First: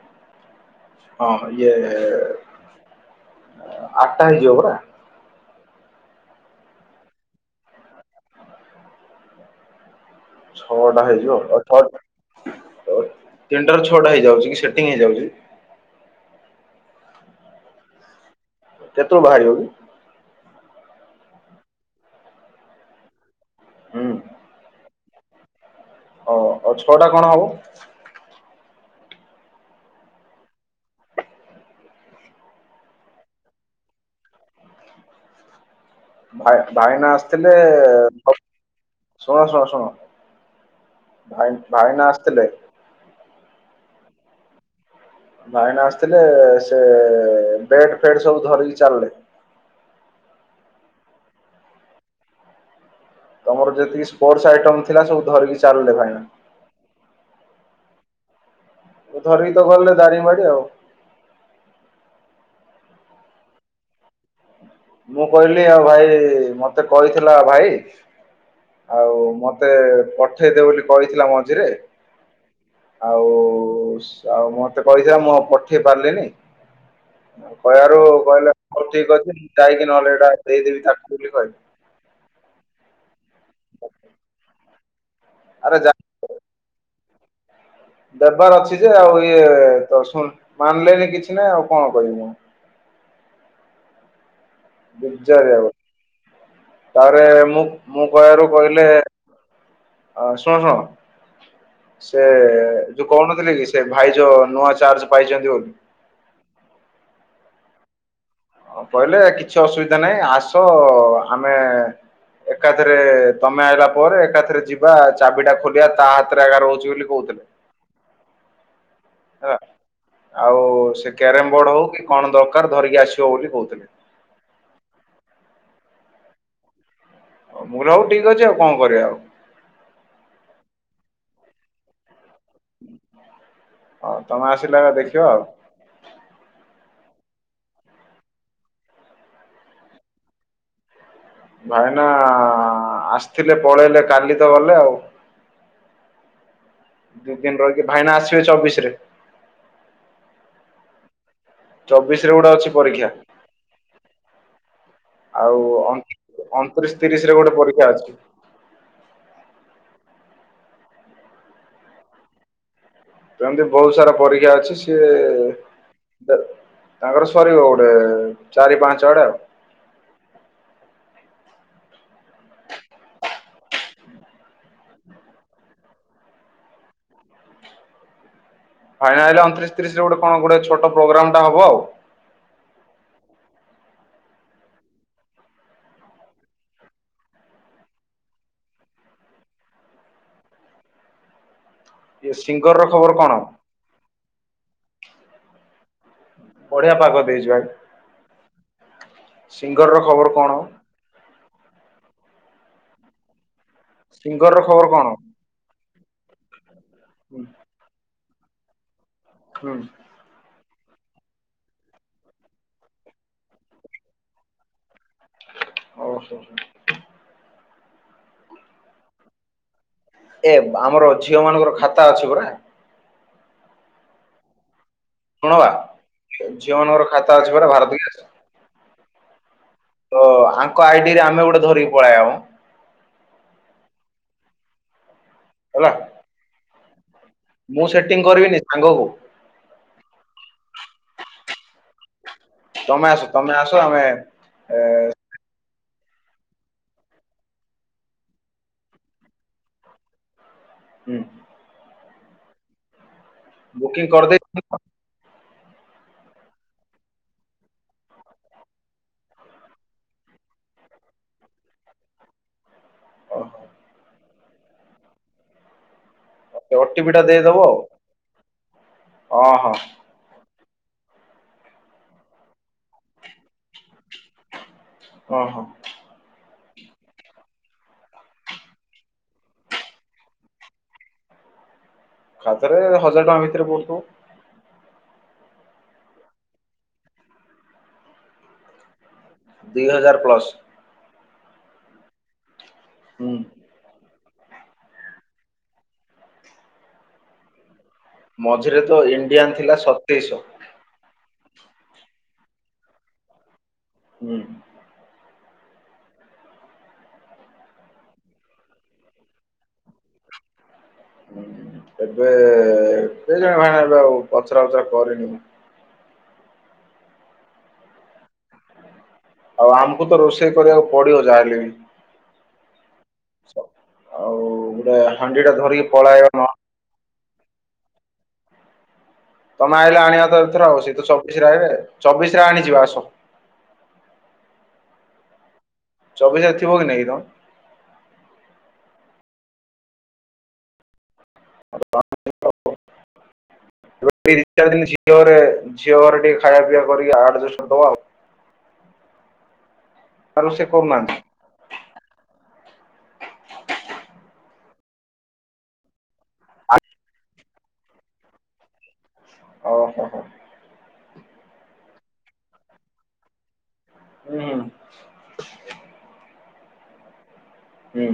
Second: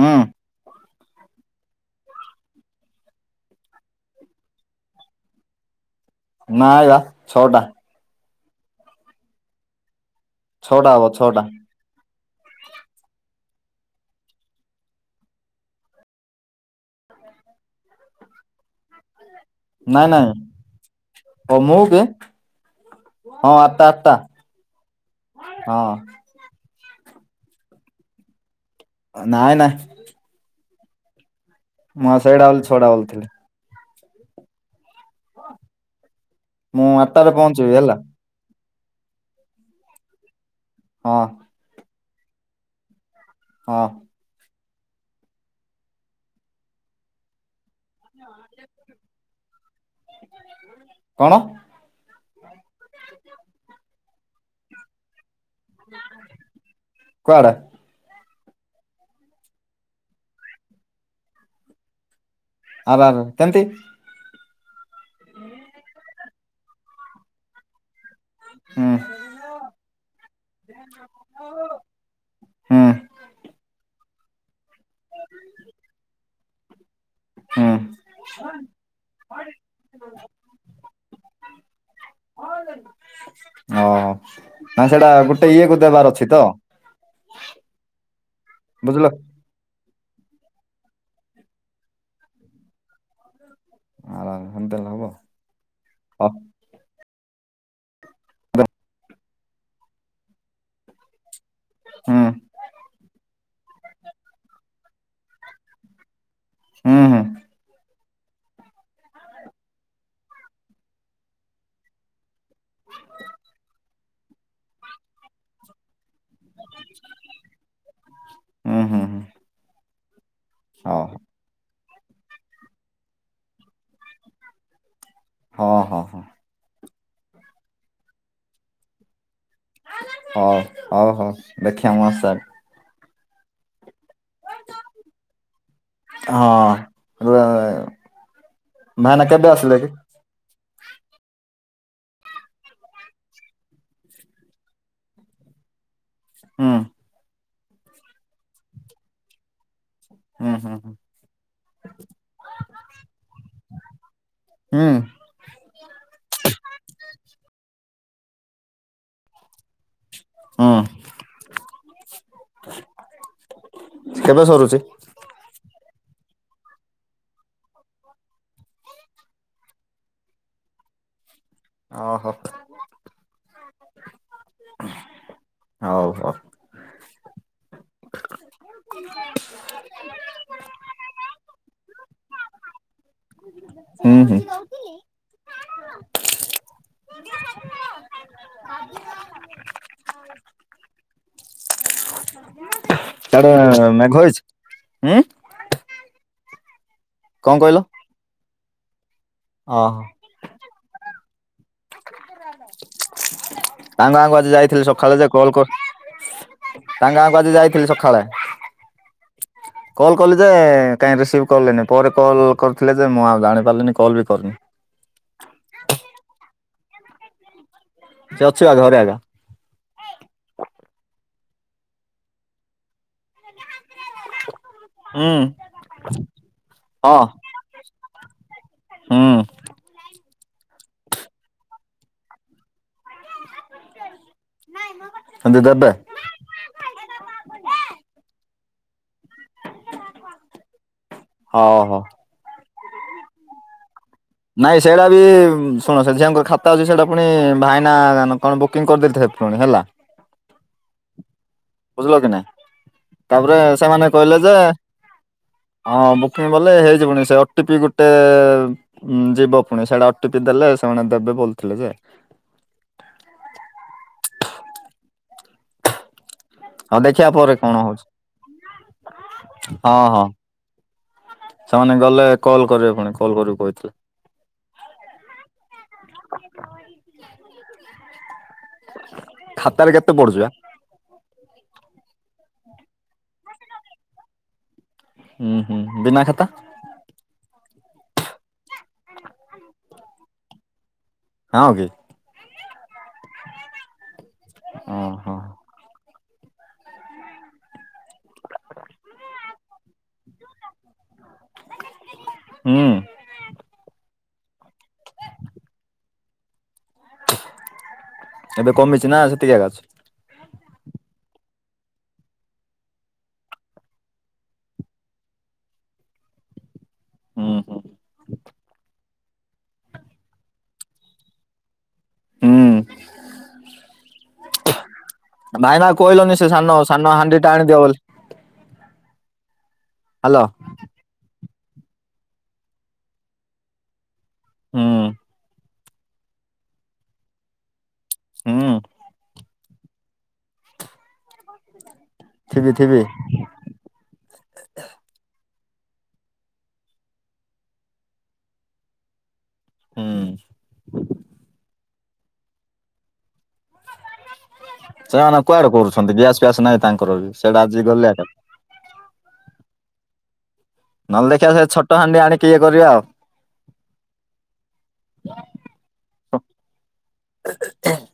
ହୁଁ। ଓ ହୋ ଇଏ ଆଟା ହେଇଯିବ ପରା। ନାଇଁ ବା ଛଅଟା। ଛଅଟା ହେଇଯିବ ଛ ଅ, ତିନିଟାରୁ ଛଅଟା ହେଇଯାଉଚି କି ସେଟିଂ ହେଇଯାଉଚି। କେତେବେଳେ ଭାରିବ କି? ନାଇଁ ନଈ ତ ମୁଁ ଏବେ ହଁ ହୁଁ ଆଠଟା ଆଠଟା ହଁ। ହଉ ଆଉ ଛଅଟା କଣ ହବ? ନାଇଁ ନାଇଁ। ମୋ ସେଇଟା ବୋଲି ଛଅଟା ଭାବୁଥିଲି। [inaudible] ଭାଇ ମୁଁ ଭାଇନା ଆଠଟାରେ ଆସିଥିଲେ ପହଞ୍ଚିବି ହେଲା କ, ଶୁଣ ଶୁଣ ଶୁଣ ହଁ। ଭାଇ ଭାଇନା ଆସିଥିଲେ ହଁ। ଭାଇନା ଆସିଥିଲେ, ସେ ବେଡ୍ ଫେଡ୍ ସବୁ ଧରିକି ଚାଲିଲେ। କଣ? ତମର ଯେତିକି ସ୍ପୋର୍ଟସ ଆଇଟମ ଥିଲା, ସବୁ ଧରିକି ଚାଲିଲେ ଭାଇନା। କଣ? ଧରିକି ତ ଗଲେ ଦାରିଙ୍ଗବାଡ଼ି ଆଉ। ଆରେ ଆରେ କେମିତି? ମୁଁ କହିଲି ଆଉ ଭାଇ ମତେ କହିଥିଲା ଭାଇ, ହୁଁ ଆଉ ମ ମତେ ପଠେଇଦେ ବୋଲି କହିଥିଲା ମଝିରେ। ହୁଁ ଆଉ ସ ଆଉ ମ ତେ କହିଥିଲା ମୁଁ ପଠେଇ ପାରିଲିନି, ହୁଁ କହିଆରୁ କହିଲେ ହଉ ଠିକ୍ ଅଛି। ଦେବି, ନହେଲେ ଏଇଟା ଦେଇ ଦେବି ତାକୁ ବୋଲି କହିଲେ। ହଁ- ହଁ ସେଟା ଗୋଟେ ଆରେ ଇଏକୁ ଯା ଦେବାର ଅଛି। ଛି ତ। ଦବାର ଅଛି ଯେ, ବୁଝିଲ ଆଉ ଇଏ ତ ଶୁଣୁ ମାନିଲେନି କିଛି ନାହିଁ ଆଉ କଣ କହିବି ମୁଁ। ଆଉ ହେନ୍ତା ହେଲେ ହବ? ତିଆରି ହବ, ହଉ ତାପରେ ମୁଁ -ମୁଁ କହିଆରୁ କହିଲେ ଆ ଶୁଣ ଶୁଣ, ସେ ହୁଁ ଯୋଉ କହୁନଥିଲି କି ସେ ଭାଇ ଯୋଉ, ନୂଆ ଚାର୍ଜ ପାଇଚନ୍ତି ବୋଲି ହୁଁ- ହୁଁ। ଆଉ କହିଲେ କିଛି ଅସୁବିଧା ନାହିଁ, ଆସ ଆମେ ଏକାଥେରେ ତମେ ଆଇଲା ପରେ ଏକାଥେରେ ଯିବା ଚାବିଟା ଖୋଲିବା ତା ହାତରେ ଏଗା ରହୁଚି ବୋଲି କହୁଥିଲେ ଉଁ ହୁଁ ହୁଁ। ହେଲା ଆଉ ସେ କ୍ୟାରେମ୍ ବୋର୍ଡ ହଉ କି କଣ ଦରକାର ଧରିକି ଆସିବ ବୋଲି କହୁଥିଲେ। ହଁ ହଁ। ମୁଁ କହିଲି ହଉ ଠିକ୍ ଅଛି ଆଉ କଣ କରିବା ଆଉ। ହଉ ହଉ ହଉ ଦେଖିଆ ମ ସାର୍ ହଉ ତମେ ଆସିଲେ ଦେଖିବା ଆଉ। ହଁ ରେ ଭାଇନା କେବେ ଆସିଲେ କି? ଭାଇନା ଆସିଥିଲେ ପଳେଇଲେ କାଲି ତ ଗଲେ ଆଉ। ହଁ। ଦି ଦିନ ରହିକି ଭାଇନା ଆସିବେ ଚବିଶରେ। ହୁଁ ହୁଁ ହୁଁ। ଚବିଶରେ ଗୋଟେ ଅଛି ପରୀକ୍ଷା। ହୁଁ। ଆଉ ଅଣ ଅଣତିରିଶ ତିରିଶରେ ଗୋଟେ ପରୀକ୍ଷା ଅଛି। ହଁ। କେମତି ବୋହୁତ ସାରା ପରୀକ୍ଷା ଅଛି ସରୁଛି? ସିଏ ତାଙ୍କର ସରିବ ଗୋଟେ ଚାରି ପାଞ୍ଚ ଆଡେ ଆଉ ଓ ହୋ। ହଉ ହଉ। ଭାଇନା ଅଣତିରିଶତିରିଶରେ ଗୋଟେ କଣ ଗୋ ଛୋଟ ପ୍ରୋଗ୍ରାମ ଟା ହବ ଆଉ। ହୁଁ ହୁଁ। ଏ ସିଙ୍ଗର ଖବର କଣ? ତାର ମଘଇ ହୁଁ ବଢିଆ ପାଗ ଦେଇଜି କଣ କହିଲ? ଭାଇ ସିଙ୍ଗର ଓହୋ ର ଖବର କଣ? ତାଙ୍କ ଗାଁଆଙ୍କୁ ସିଙ୍ଗର ଆଜି ର ଖବର ଯାଇଥିଲି କଣ? ସକାଳେ ଯେ କଲ କ ତାଙ୍କ ହୁଁ ଗାଁକୁ ଆଜି ଯାଇଥିଲି ସକାଳେ ହୁଁ। କଲ୍ କଲି ଯେ କାହିଁ ରିସିଭ୍ କଲେନି ପରେ କଲ୍ କରିଥିଲେ ଯେ ମୁଁ ଆଉ ଜାଣିପାରିଲିନି କଲ୍ ବି କରିନି ଓ ହୋ ସେ ଅଛି ବା ଘରେ ଆଗା ଏ ଆମର ଝିଅ ମାନଙ୍କର ଖାତା ଅଛି ପରା [inaudible] ଶୁଣବା ଝିଅ ମାନଙ୍କର ଖାତା ଅଛି ପରା ଭାରତ ହଁ। ତ ଆଙ୍କ ଆଇଡିରେ ଆମେ ଗୋଟେ ଧରିକି ପଳେଇ ଆଉ [inaudible] ଆ ହେଲା ଦବା ମୁଁ ସେଟିଂ କରିବିନି ସାଙ୍ଗକୁ, [inaudible] ହ ହଁ। ତମେ ଆସ ତମେ ଆସ ଆମେ ନାଇଁ ସେଇଟା ବି ଶୁଣ ସେ ଆଙ୍କ ଖାତା ଅଛି ସେଇଟା ପୁଣି ଭାଇନା ଦା କଣ ବୁକିଂ କରିଦେଇଥିଲେ ପୁଣି ହେଲା ହୁଁ। ବୁଝିଲ କି ନାଇ ତାପରେ ବୁକିଂ ସେମାନେ କହିଲେ କରିଦେଇ ଯେ ହଁ ବୁକିଂ ବଲେ ହେଇଯିବନି ସେ ଓଟିପି ଗୋଟେ ହୁଁ ଯିବ ପୁଣି ସେଇଟା ଓଟିପି ଦେଲେ ସେମାନେ ଦେବେ ବୋଥିଲେ ଯେ ଓହୋ। ଆଉ ଓଟିପି ଟା ଦେଖିବା ପରେ ଦେଇଦବ କଣ ହଉଛି ହଁ ହଁ। ସେମାନେ ଗଲେ କଲ୍ କରିବେ ପୁଣି କଲ୍ କରିବାକୁ କହିଥିଲେ ହ ହୋ। ଖାତାରେ କେତେ ପଡୁଚି ବା ଖାତାରେ ହଜାର ଟଙ୍କା ଭିତରେ ପଡୁଥିବ। ଉଁ ହୁଁ ବିନା ଖାତା [unintelligible] ଦି ହଜାର ପ୍ଲସ୍। ହଁ କି। ହୁଁ। ଓ ହୋ। ମଝିରେ ତ ଇଣ୍ଡିଆନ୍ ଥିଲା ସତ ତେଇ ଶ। ହୁଁ। ହୁଁ। ଏବେ କମିଛି ନା ସେତିକି ଏଗା ଅଛି? ହୁଁ ଏବେ କେଜାଣି ଭାଇନା ଏବେ ଆଉ ପଚରା ଉଚରା କରିନି ମୁଁ। ହୁଁ ହୁଁ। ଆଉ ଆମକୁ ତ ରୋଷେଇ କରିବାକୁ ପଡିବ ଯାହାହେଲେ ବି। ହୁଁ ଆଉ ଗୋଟେ ହାଣ୍ଡି ଟା ଧରିକି ଭାଇମା କୁ ପଳାଇବା କହିଲନି ନ ସେ ସାନ ସାନ ହାଣ୍ଡି ଟା ଆଣିଦିଅ ବୋଲି ତମେ ଆଇଲେ ଆଣିବା ତ ହ୍ୟାଲୋ। ଏଥର ଆଉ ସେ ତ ଚବିଶ ରେ ଆଇବେ ରେ ଚବିଶ ରେ ଆଣିଯିବା ଆସ। ହୁଁ। ଚବିଶ ରେ ଥିବ କି ନାଇଁ? ହୁଁ। ଥିବି ଥିବି। [unintelligible] ଝିଅ ଘର ଟିକେ ଖାଇବା ପିଇବା କରିକି ଆଡଜଷ୍ଟ କର୍ ଦବା ଆଉ। ହୁଁ [unintelligible] କରୁ ନାହାନ୍ତି। ସେମାନେ କୁଆଡେ କରୁଛନ୍ତି ଗ୍ୟାସ୍ ଫ୍ୟାସ ନାହିଁ ତାଙ୍କର ବି ସେଟା ଆଜି ଗଲେ ତ ଓହୋ ହୋ। ନହେଲେ ଦେଖିବା ସେ ଛୋଟ ହାଣ୍ଡି ଆଣିକି ଇଏ କରିବା ଆଉ। ହୁଁ ହୁଁ। [unintelligible] ହୁଁ।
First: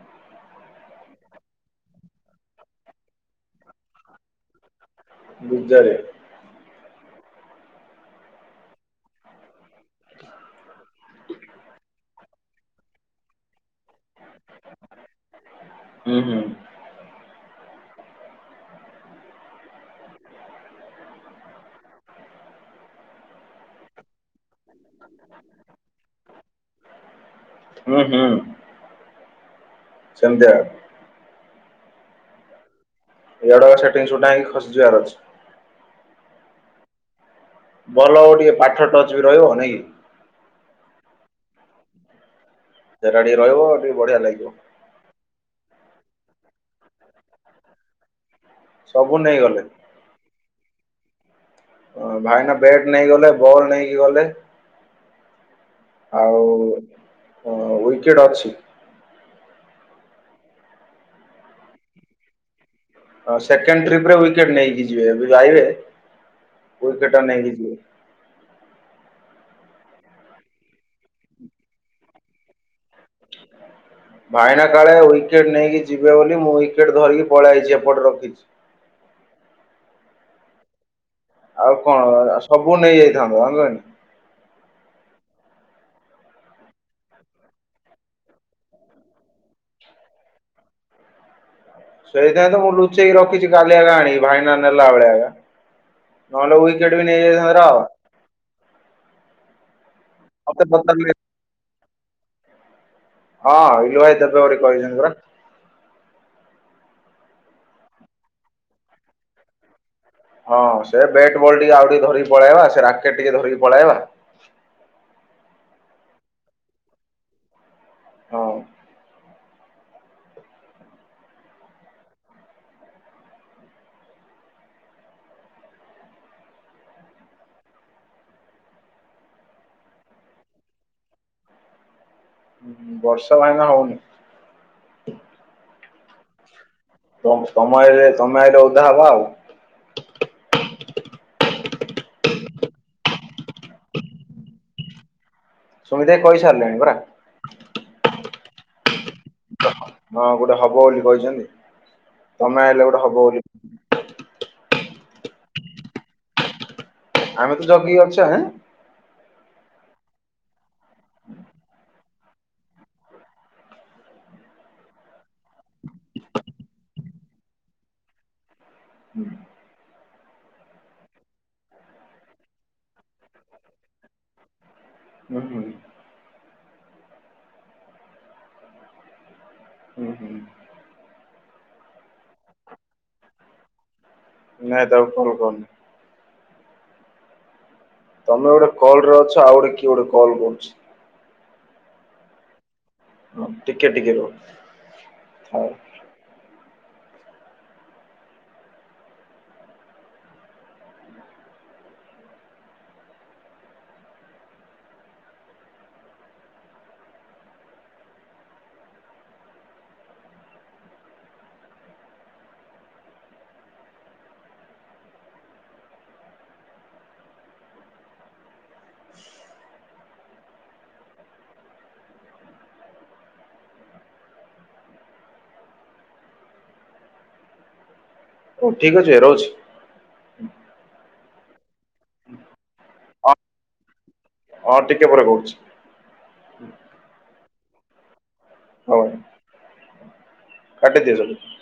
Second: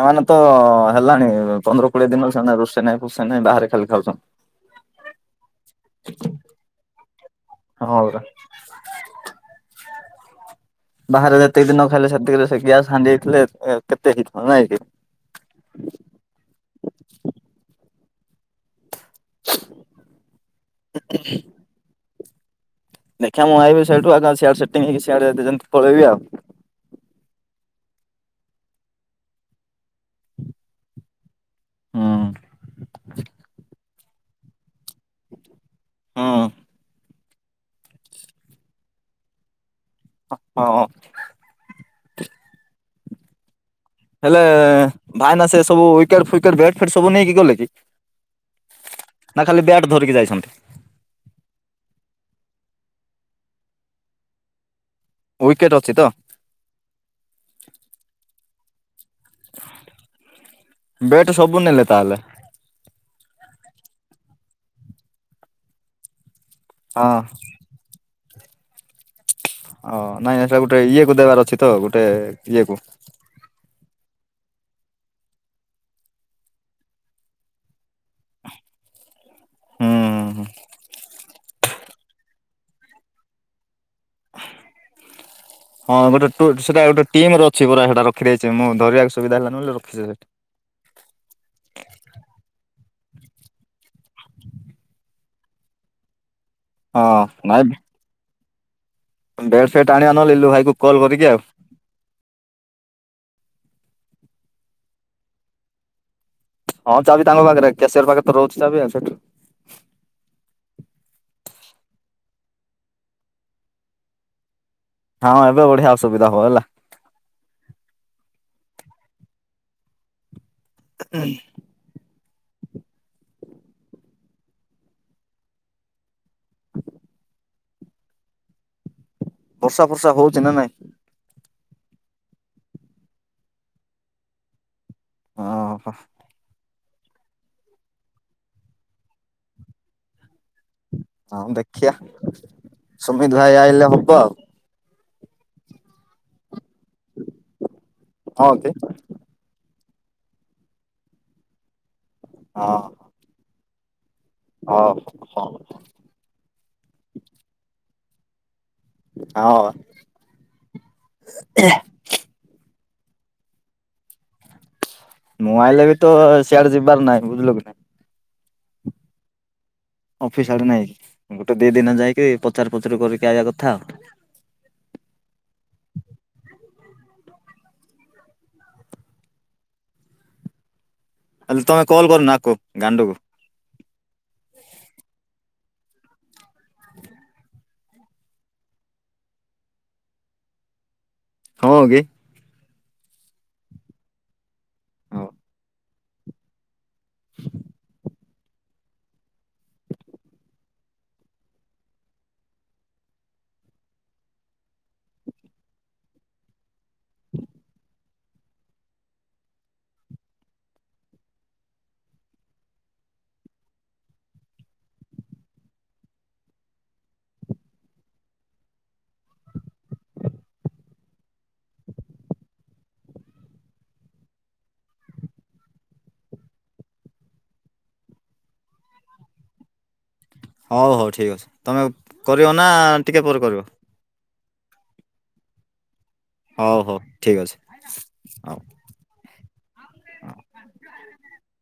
ଏମାନେ ତ ହେଲାଣି ପନ୍ଦର କୋଡିଏ ଦିନ ସେମାନେ ରୋଷେଇ ନାହିଁ ପୋଷେଇ ନାହିଁ ବାହାରେ ଖାଲି ଖାଉଛନ୍ତି। ବିଜା ରେ। ହଁ ପରା। ବାହାରେ ଯେତିକି ଦିନ ଖାଇଲେ ସେତିକିରେ ସେ ଗ୍ୟାସ ହାଣ୍ଡି ହେଇଥିଲେ ଇଏ କେତେ ହେଇ ଥାନ୍ତା ନାଇଁ କି? ହୁଁ ହୁଁ। [unintelligible] ଦେଖିବା ମୁଁ ଆଇବି ସେଇଟୁ ଏକା ସେଟିଂ ସିଆଡେ ଯେନ୍ତି ପଳେଇ ଆଉ। ଉଁ ହୁଁ ସେମତିଆ। ହୁଁ। ଇଆଡୁ ଆଡୁ ସେଟିଂ ସୁଟାକି ଖସିଯିବାର ଅଛି। ହଁ। ଭଲ ହବ ଟିକେ ପାଠ ଟଚ୍ ବି ରହିବ ନାଇ କି? ହ ହଁ। ଜାଗା ରହିବ ଟିକେ ବଢିଆ ହେଲେ ଲାଗିବ ଭାଇନା ସେ ସବୁ ୱିକେଟ ଫ୍ୱିକେଟ୍ ବ୍ୟାଟ ଫେଟ ସବୁ ନେଇକି ଗଲେ କି? ସବୁ ନା ନେଇଗଲେ ଖାଲି ବ୍ୟାଟ ଧରିକି ଯାଇଛନ୍ତି? ଭାଇନା ବ୍ୟାଟ୍ ନେଇଗଲେ ବଲ୍ ନେଇକି ଗଲେ। ୱିକେଟ ଅଛି ତ? ଆଉ ୱିକେଟ ଅଛି। ବେଟ୍ ସବୁ ନେଲେ ତାହେଲେ। ହଁ ସେକେଣ୍ଡେ ଟ୍ରିପରେ ୱିକେଟ ନେଇକି ଯିବେ। ଏବେ ଆଇବେ ହଁ ୱିକେଟ ନେଇକି ଯିବେ। ଓ ନାଇଁ ନାଇଁ ସେଇଟା ଗୋଟେ ଇଏ କୁ ଦେବାର ଅଛି ତ ଗୋଟେ ଇଏ କୁ। [inaudible] ଭାଇନା କାଳେ ୱିକେଟ ନେଇକି ଯିବେ ବୋଲି ମୁଁ ୱିକେଟ ଧରିକି ପଳେଇଛି ଏପଟେ ରଖିଛି। ହୁଁ ହୁଁ ହୁଁ। ଆଉ କଣ ସବୁ ନେଇଯାଇଥାନ୍ତ। [unintelligible] ହଁ ଗୋଟେ ସେଟା ଗୋଟେ ଟିମି ରେ ଅଛି ପୁରା ସେଇଟା ରଖି ଦେଇଛି। ମୁଁ ଧରିବାକୁ ସୁବିଧା ହେଲାନି ବୋଲି ରଖିଛି ସେଠି। ସେଇଥିପାଇଁ ତ ମୁଁ ଲୁଚେଇକି ରଖିଛି। କାଲି ଆକା ଆଣିବି ଭାଇନା ନେଲା ବେଳେ। ନହେଲେ ଉଇ ଟିକେଟ ହଁ ନେଇ ଯାଇଥାନ୍ତେ ର ବ୍ୟାଟ୍ ଫେଟ ଆଣିବା ନହଲେ ଇଲୁ ମତେ ଭାଇକୁ କଲ୍ ପଚାରିଲେ କରିକି ଆଉ। ହଁ ଇଲୁ ଭାଇ ଦେବେ ବୋଲି କହିଛନ୍ତି ପରା। ହଁ ଚାବି ତାଙ୍କ ପାଖରେ କ୍ୟାସିୟର ପାଖରେ ତ ରହୁଛି ଚାବି। ଆଉ ସେଠୁ ହଁ ସେ ବେଟେ ବଲ ଟିକେ ଆଉ ଟିକେ ଧରିକି ପଳେଇବା। ସେ ରାକେଟ ଟିକେ ଧରିକି ପଳେଇବା। ହଁ ଏବେ ବଢିଆ ସୁବିଧା ହବ ହେଲା। ହଁ। ହୁଁ ହୁଁ। ବର୍ଷା ଫର୍ଷା ହଉଛି ନା ନାଇଁ। ବର୍ଷା ଭାଇନା ହଉନି। ଓହୋ। ସମୟରେ ତମ ଆରେ ଓଦା ହବା ଆଉ। ହଁ ଦେଖିଆ ସୁମିତ ଭାଇ ଆଇଲେ ହବ ଆଉ। ସୁମିତ ଭାଇ କହି ସାରିଲେଣି ପରା। ହଁନ୍ତି। ହଁ ଗୋଟେ ହବ ବୋଲି କହିଛନ୍ତି। ତମେ ଆଇଲେ ଗୋଟେ ହବ ବୋଲି ହଁ ହଁ ହଁ। ଆମେ ତ ଜଗିକି ଅଛେ। ଆଁ। ହଁ। ମୁଁ ଆଇଲେ ବି ତ ସିଆଡେ ଯିବାର ନାହିଁ ବୁଝିଲୁ କି ନାଇଁ। ହୁଁ। ଅଫିସ ଆଡେ ନେଇକି। ଗୋଟେ ଦି ଦିନ ଯାଇକି ପଚାର ପଚାରୁ କରିକି ଆଇବା କଥା ଆଉ। ହୁଁ ହୁଁ। ହୁଁ ହୁଁ। ଆଲେ ତମେ କଲ୍ କରୁନ ଆକୁ ଗାଣ୍ଡୁକୁ। ନାଇଁ ତାକୁ କଲ କରନି। ହ। ତମେ ଗୋଟେ କଲ ରେ ଅଛ। ଆଉ ଗୋଟେ କିଏ ଗୋଟେ କଲ୍ କରୁଛି। ହଁ କି। ହଁ ଟିକେ ଟିକେ ରୁହ। ହଉ [inaudible] [inaudible] ହଉ ଠିକ ଅଛି ରହୁଛି। ହଉ ହଉ ଠିକ୍ ଅଛି। ତମେ କରିବ ନା ଟିକିଏ ହଁ ପରେ କରିବ। ହଁ ଟିକେ ପରେ କହୁଛି। ହଉ ହଉ ଠିକ ଅଛି ହଉ। ହଉ। କାଟି ଦିଅ ଜଲଦି।